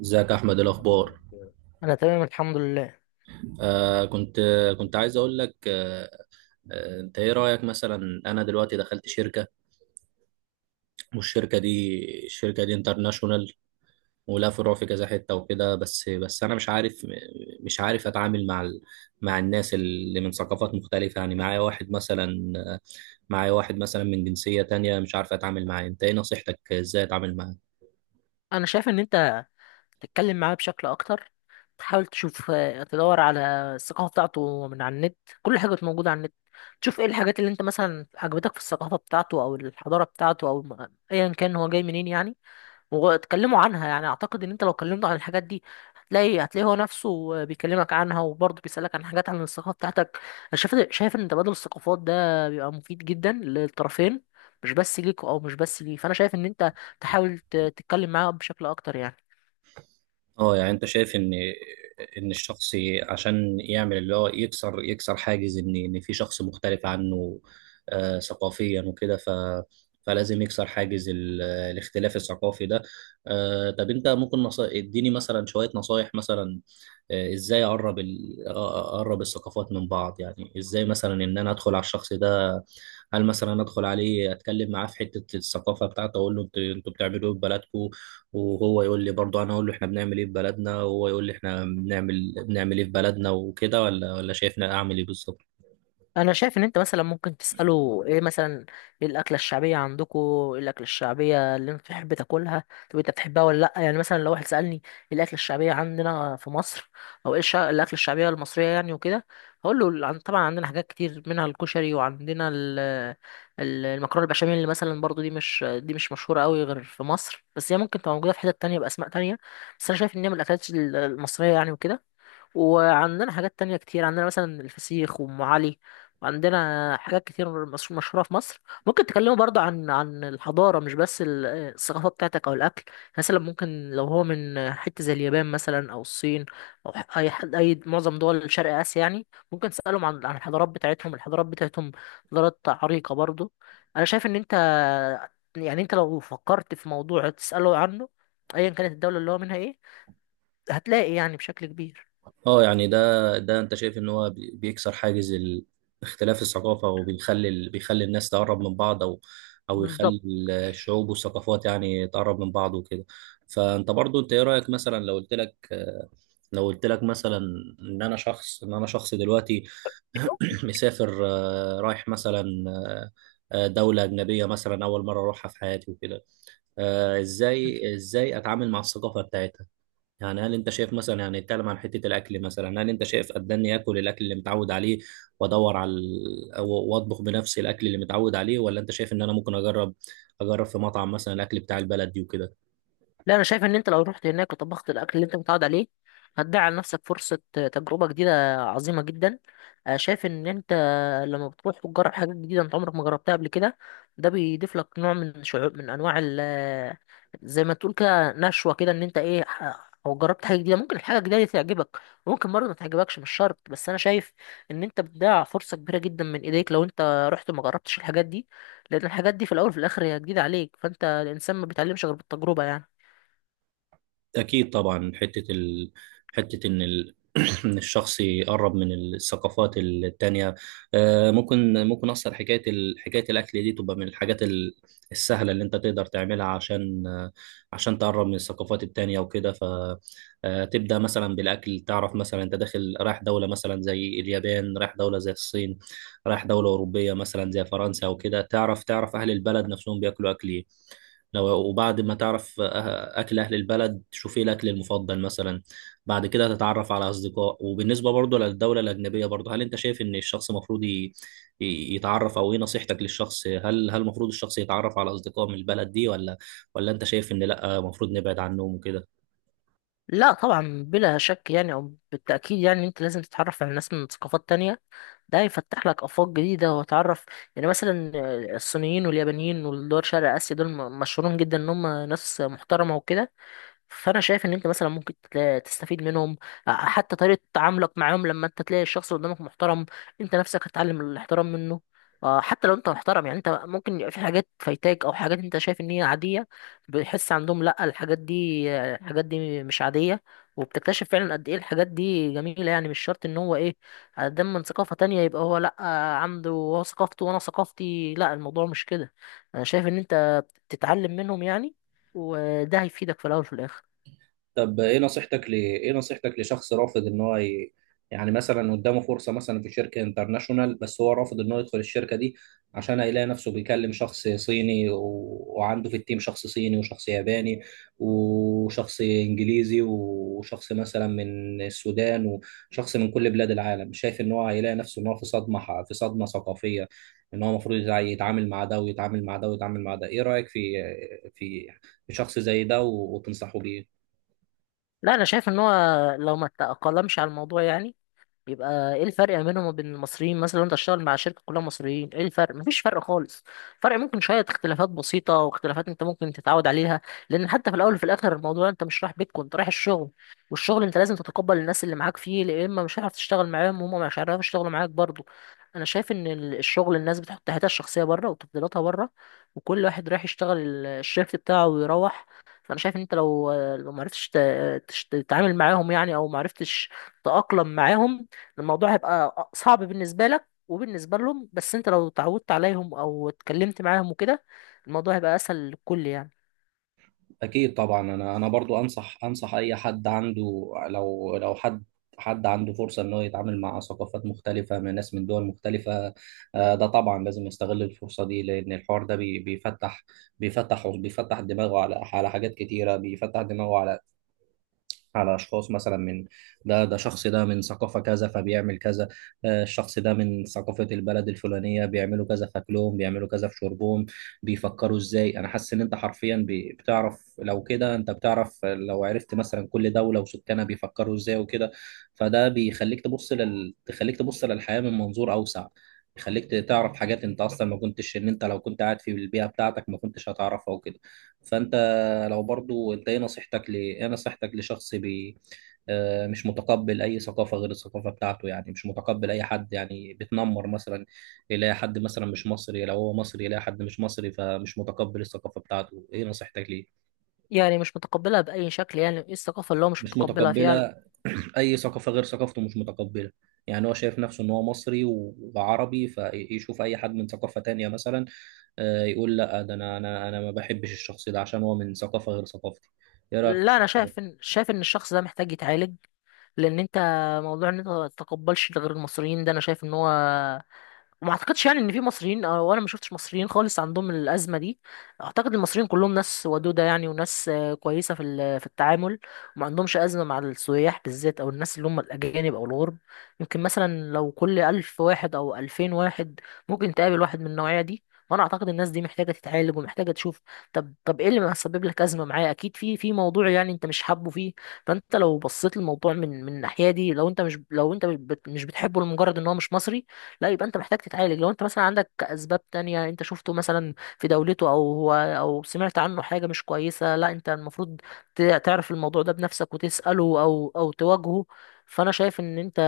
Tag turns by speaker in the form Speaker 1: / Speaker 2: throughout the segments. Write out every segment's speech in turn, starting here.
Speaker 1: ازيك يا احمد؟ إيه الاخبار؟
Speaker 2: انا تمام الحمد لله.
Speaker 1: آه كنت كنت عايز اقول لك. انت ايه رايك مثلا؟ انا دلوقتي دخلت شركه، والشركه دي الشركه دي انترناشونال، ولها فروع في كذا حته وكده. بس انا مش عارف اتعامل مع الناس اللي من ثقافات مختلفه. يعني معايا واحد مثلا من جنسيه تانية، مش عارف اتعامل معاه. انت ايه نصيحتك؟ ازاي اتعامل معاه؟
Speaker 2: انا شايف ان انت تتكلم معاه بشكل اكتر، تحاول تشوف تدور على الثقافه بتاعته من على النت. كل حاجه موجوده على النت. تشوف ايه الحاجات اللي انت مثلا عجبتك في الثقافه بتاعته او الحضاره بتاعته او ايا كان هو جاي منين يعني. واتكلموا عنها، يعني اعتقد ان انت لو كلمته عن الحاجات دي هتلاقي هو نفسه بيكلمك عنها، وبرضه بيسألك عن حاجات عن الثقافة بتاعتك. انا شايف ان تبادل الثقافات ده بيبقى مفيد جدا للطرفين، مش بس ليك او مش بس ليه. فانا شايف ان انت تحاول تتكلم معاه بشكل اكتر يعني.
Speaker 1: اه، يعني انت شايف ان الشخص، عشان يعمل اللي هو يكسر حاجز ان في شخص مختلف عنه ثقافيا وكده، فلازم يكسر حاجز الاختلاف الثقافي ده. طب انت ممكن اديني مثلا شوية نصايح مثلا. ازاي اقرب الثقافات من بعض؟ يعني ازاي مثلا ان انا ادخل على الشخص ده؟ هل مثلا ادخل عليه اتكلم معاه في حته الثقافه بتاعته، اقول له انتوا بتعملوا ايه في بلدكم؟ وهو يقول لي، برضه انا اقول له احنا بنعمل ايه في بلدنا، وهو يقول لي احنا بنعمل ايه في بلدنا وكده. ولا شايفنا اعمل ايه بالظبط؟
Speaker 2: انا شايف ان انت مثلا ممكن تساله ايه مثلا: ايه الاكله الشعبيه عندكم؟ ايه الاكله الشعبيه اللي انت بتحب تاكلها؟ طب انت بتحبها ولا لا؟ يعني مثلا لو واحد سالني: ايه الاكله الشعبيه عندنا في مصر، او ايه الاكله الشعبيه المصريه يعني، وكده هقول له طبعا عندنا حاجات كتير منها الكشري، وعندنا المكرونه البشاميل، اللي مثلا برضو دي مش مشهوره قوي غير في مصر، بس هي ممكن تبقى موجوده في حتت تانية باسماء تانية. بس انا شايف ان هي من الاكلات المصريه يعني، وكده. وعندنا حاجات تانية كتير، عندنا مثلا الفسيخ وأم علي، وعندنا حاجات كتير مشهورة في مصر. ممكن تكلموا برضو عن الحضارة، مش بس الثقافة بتاعتك أو الأكل. مثلا ممكن لو هو من حتة زي اليابان مثلا أو الصين أو أي حد، أي معظم دول شرق آسيا يعني. ممكن تسألهم عن الحضارات بتاعتهم، الحضارات بتاعتهم حضارات عريقة برضو. أنا شايف إن أنت، يعني أنت لو فكرت في موضوع تسأله عنه أيا كانت الدولة اللي هو منها، إيه، هتلاقي يعني بشكل كبير.
Speaker 1: اه، يعني ده انت شايف ان هو بيكسر حاجز اختلاف الثقافة، وبيخلي بيخلي الناس تقرب من بعض، او
Speaker 2: بالظبط.
Speaker 1: يخلي الشعوب والثقافات، يعني، تقرب من بعض وكده. فانت برضو، انت ايه رأيك؟ مثلا لو قلت لك مثلا ان انا شخص دلوقتي، مسافر، رايح مثلا، دولة أجنبية مثلا، أول مرة أروحها في حياتي وكده. إزاي أتعامل مع الثقافة بتاعتها؟ يعني هل انت شايف مثلا، يعني، نتكلم عن حته الاكل مثلا. هل انت شايف قدرني اكل الاكل اللي متعود عليه وادور على واطبخ بنفسي الاكل اللي متعود عليه، ولا انت شايف ان انا ممكن اجرب في مطعم مثلا الاكل بتاع البلد دي وكده؟
Speaker 2: لا انا شايف ان انت لو رحت هناك وطبخت الاكل اللي انت متعود عليه، هتضيع على نفسك فرصه تجربه جديده عظيمه جدا. أنا شايف ان انت لما بتروح وتجرب حاجات جديده انت عمرك ما جربتها قبل كده، ده بيضيف لك نوع من شعور، من انواع ال، زي ما تقول كده، نشوه كده، ان انت ايه، او جربت حاجه جديده، ممكن الحاجه الجديده دي تعجبك وممكن برضه ما تعجبكش، مش شرط. بس انا شايف ان انت بتضيع فرصه كبيره جدا من ايديك لو انت رحت وما جربتش الحاجات دي، لان الحاجات دي في الاول وفي الاخر هي جديده عليك، فانت الانسان ما بيتعلمش غير بالتجربه يعني.
Speaker 1: أكيد طبعا. حتة ال... حتة إن ال... إن الشخص يقرب من الثقافات التانية. ممكن أصلا حكاية الأكل دي تبقى من الحاجات السهلة اللي أنت تقدر تعملها عشان تقرب من الثقافات التانية وكده. فتبدأ مثلا بالأكل، تعرف مثلا أنت داخل رايح دولة مثلا زي اليابان، رايح دولة زي الصين، رايح دولة أوروبية مثلا زي فرنسا وكده. تعرف أهل البلد نفسهم بياكلوا أكل إيه. وبعد ما تعرف أكل أهل البلد، تشوف إيه الأكل المفضل مثلا. بعد كده تتعرف على أصدقاء. وبالنسبة برضه للدولة الأجنبية، برضه هل أنت شايف إن الشخص المفروض يتعرف، أو إيه نصيحتك للشخص؟ هل المفروض الشخص يتعرف على أصدقاء من البلد دي، ولا أنت شايف إن لأ المفروض نبعد عنهم وكده؟
Speaker 2: لا طبعا، بلا شك يعني، او بالتاكيد يعني انت لازم تتعرف على ناس من ثقافات تانية، ده هيفتح لك افاق جديده وتعرف. يعني مثلا، الصينيين واليابانيين والدول شرق اسيا دول مشهورين جدا ان هم ناس محترمه وكده. فانا شايف ان انت مثلا ممكن تستفيد منهم. حتى طريقه تعاملك معاهم، لما انت تلاقي الشخص اللي قدامك محترم، انت نفسك هتتعلم الاحترام منه. حتى لو انت محترم يعني، انت ممكن يبقى في حاجات فايتاك او حاجات انت شايف ان هي عاديه، بتحس عندهم لا الحاجات دي، الحاجات دي مش عاديه. وبتكتشف فعلا قد ايه الحاجات دي جميله يعني. مش شرط ان هو ايه، دم من ثقافه تانية يبقى هو لا، عنده هو ثقافته وانا ثقافتي، لا الموضوع مش كده. انا شايف ان انت بتتعلم منهم يعني، وده هيفيدك في الاول وفي الاخر.
Speaker 1: طب ايه نصيحتك لشخص رافض ان هو يعني مثلا قدامه فرصة مثلا في شركة انترناشونال، بس هو رافض ان هو يدخل الشركة دي عشان هيلاقي نفسه بيكلم شخص صيني وعنده في التيم شخص صيني وشخص ياباني وشخص انجليزي وشخص مثلا من السودان وشخص من كل بلاد العالم. شايف ان هو هيلاقي نفسه ان هو في صدمة ثقافية، ان هو المفروض يتعامل مع ده ويتعامل مع ده ويتعامل مع ده. ايه رأيك في في شخص زي ده وتنصحه بيه؟
Speaker 2: لا انا شايف ان هو لو ما تأقلمش على الموضوع يعني، بيبقى ايه الفرق ما بينهم وبين المصريين؟ مثلا لو انت هتشتغل مع شركه كلها مصريين ايه الفرق؟ مفيش فرق خالص. فرق ممكن شويه اختلافات بسيطه، واختلافات انت ممكن تتعود عليها، لان حتى في الاول وفي الاخر الموضوع انت مش رايح بيتكم، انت رايح الشغل، والشغل انت لازم تتقبل الناس اللي معاك فيه، لا اما مش هتعرف تشتغل معاهم وهم مش هيعرفوا يشتغلوا معاك برضو. انا شايف ان الشغل، الناس بتحط حياتها الشخصيه بره وتفضيلاتها بره، وكل واحد رايح يشتغل الشيفت بتاعه ويروح. فانا شايف ان انت لو معرفتش تتعامل معاهم يعني، او معرفتش تتاقلم معاهم، الموضوع هيبقى صعب بالنسبة لك وبالنسبة لهم، بس انت لو اتعودت عليهم او اتكلمت معاهم وكده، الموضوع هيبقى اسهل للكل يعني.
Speaker 1: اكيد طبعا. انا برضو انصح اي حد عنده، لو حد عنده فرصه انه يتعامل مع ثقافات مختلفه من ناس من دول مختلفه. ده طبعا لازم يستغل الفرصه دي، لان الحوار ده بيفتح دماغه على حاجات كتيره، بيفتح دماغه على أشخاص مثلا من... ده شخص ده من ثقافة كذا فبيعمل كذا. الشخص ده من ثقافة البلد الفلانية بيعملوا كذا في أكلهم، بيعملوا كذا في شربهم، بيفكروا إزاي. أنا حاسس إن أنت حرفيا بتعرف لو كده. أنت بتعرف لو عرفت مثلا كل دولة وسكانها بيفكروا إزاي وكده. فده تخليك تبص للحياة من منظور أوسع، يخليك تعرف حاجات انت اصلا ما كنتش ان انت لو كنت قاعد في البيئه بتاعتك ما كنتش هتعرفها وكده. فانت، لو برضو انت ايه نصيحتك ل ايه نصيحتك لشخص مش متقبل اي ثقافه غير الثقافه بتاعته، يعني مش متقبل اي حد، يعني بتنمر مثلا. يلاقي حد مثلا مش مصري، لو هو مصري يلاقي حد مش مصري فمش متقبل الثقافه بتاعته. ايه نصيحتك ليه؟
Speaker 2: يعني مش متقبلها بأي شكل يعني؟ ايه الثقافة اللي هو مش
Speaker 1: مش
Speaker 2: متقبلها فيها؟
Speaker 1: متقبله. اي ثقافه غير ثقافته مش متقبله. يعني هو شايف نفسه ان هو مصري وعربي، فيشوف اي حد من ثقافه تانية مثلا، يقول لا، ده انا ما بحبش الشخص ده عشان هو من ثقافه غير ثقافتي. ايه رايك في
Speaker 2: لا
Speaker 1: الشخص
Speaker 2: انا
Speaker 1: ده؟
Speaker 2: شايف ان الشخص ده محتاج يتعالج، لان انت، موضوع ان انت ما تتقبلش غير المصريين ده، انا شايف ان هو، وما اعتقدش يعني ان في مصريين، او انا ما شفتش مصريين خالص عندهم الازمه دي. اعتقد المصريين كلهم ناس ودوده يعني، وناس كويسه في في التعامل، وما عندهمش ازمه مع السياح بالذات او الناس اللي هم الاجانب او الغرب. يمكن مثلا لو كل 1000 واحد او 2000 واحد ممكن تقابل واحد من النوعيه دي. وانا اعتقد الناس دي محتاجه تتعالج ومحتاجه تشوف. طب ايه اللي مسبب لك ازمه معايا؟ اكيد في موضوع يعني انت مش حابه فيه. فانت لو بصيت للموضوع من الناحيه دي، لو انت مش مش بتحبه لمجرد ان هو مش مصري، لا يبقى انت محتاج تتعالج. لو انت مثلا عندك اسباب تانية، انت شفته مثلا في دولته، او هو، او سمعت عنه حاجة مش كويسة، لا انت المفروض تعرف الموضوع ده بنفسك وتسأله، او تواجهه. فانا شايف ان انت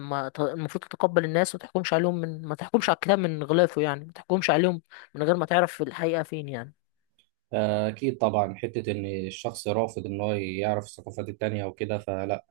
Speaker 2: ما ت- المفروض تتقبل الناس، وما تحكمش عليهم من، ما تحكمش على الكتاب من غلافه يعني، ما تحكمش عليهم من غير ما تعرف الحقيقة فين يعني.
Speaker 1: أكيد طبعا، حتة إن الشخص رافض إن هو يعرف الثقافات التانية وكده فلا.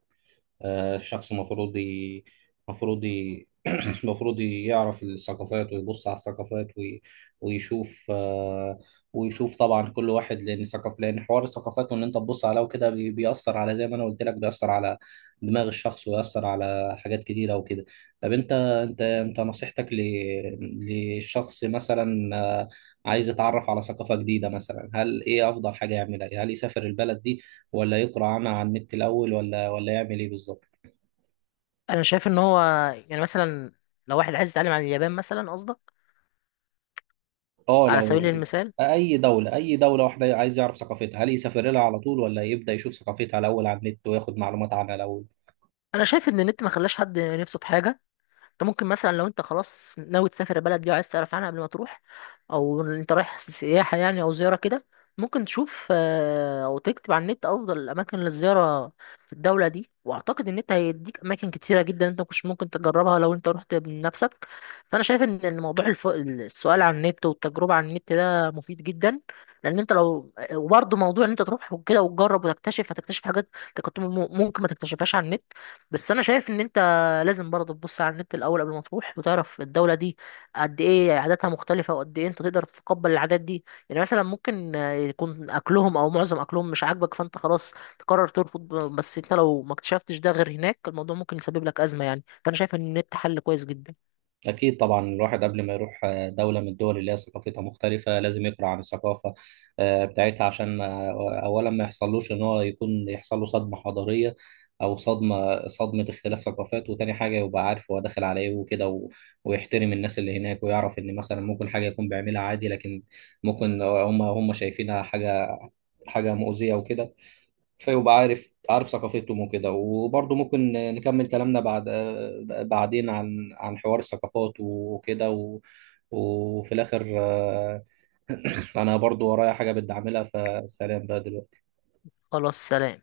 Speaker 1: الشخص المفروض المفروض ي... المفروض يعرف الثقافات، ويبص على الثقافات ويشوف طبعا كل واحد، لان حوار الثقافات وان انت تبص عليها وكده بيأثر على، زي ما انا قلت لك، بيأثر على دماغ الشخص ويأثر على حاجات كتيرة وكده. طب انت نصيحتك للشخص مثلا، عايز يتعرف على ثقافة جديدة مثلا، هل ايه افضل حاجة يعملها؟ هل يسافر البلد دي، ولا يقرأ عنها على النت الأول، ولا يعمل إيه بالظبط؟
Speaker 2: انا شايف ان هو، يعني مثلا لو واحد عايز يتعلم عن اليابان مثلا قصدك؟
Speaker 1: اه،
Speaker 2: على سبيل المثال.
Speaker 1: أي دولة واحدة عايز يعرف ثقافتها، هل يسافر لها على طول، ولا يبدأ يشوف ثقافتها الأول على النت وياخد معلومات عنها الأول؟
Speaker 2: انا شايف ان النت ما خلاش حد نفسه في حاجة. انت ممكن مثلا لو انت خلاص ناوي تسافر البلد دي وعايز تعرف عنها قبل ما تروح، او انت رايح سياحة يعني او زيارة كده، ممكن تشوف او تكتب على النت افضل الاماكن للزيارة في الدولة دي، واعتقد ان انت هيديك اماكن كتيرة جدا انت مش ممكن تجربها لو انت رحت بنفسك. فانا شايف ان إن موضوع السؤال عن النت والتجربة عن النت ده مفيد جدا، لان انت لو وبرضه موضوع ان انت تروح وكده وتجرب وتكتشف، هتكتشف حاجات انت كنت ممكن ما تكتشفهاش على النت. بس انا شايف ان انت لازم برضه تبص على النت الاول قبل ما تروح وتعرف الدوله دي قد ايه عاداتها مختلفه، وقد ايه انت تقدر تتقبل العادات دي. يعني مثلا ممكن يكون اكلهم او معظم اكلهم مش عاجبك، فانت خلاص تقرر ترفض، بس انت لو ما اكتشفتش ده غير هناك الموضوع ممكن يسبب لك ازمه يعني، فانا شايف ان النت حل كويس جدا.
Speaker 1: أكيد طبعا، الواحد قبل ما يروح دولة من الدول اللي هي ثقافتها مختلفة لازم يقرأ عن الثقافة بتاعتها، عشان ما أولا ما يحصلوش إن هو يحصل له صدمة حضارية، أو صدمة اختلاف ثقافات. وتاني حاجة يبقى عارف هو داخل على إيه وكده ويحترم الناس اللي هناك، ويعرف إن مثلا ممكن حاجة يكون بيعملها عادي، لكن ممكن هم شايفينها حاجة مؤذية وكده. فيبقى عارف ثقافتهم وكده. وبرضه ممكن نكمل كلامنا بعدين عن حوار الثقافات وكده وفي الآخر، أنا برضه ورايا حاجة بدي أعملها. فسلام بقى دلوقتي.
Speaker 2: خلاص، سلام.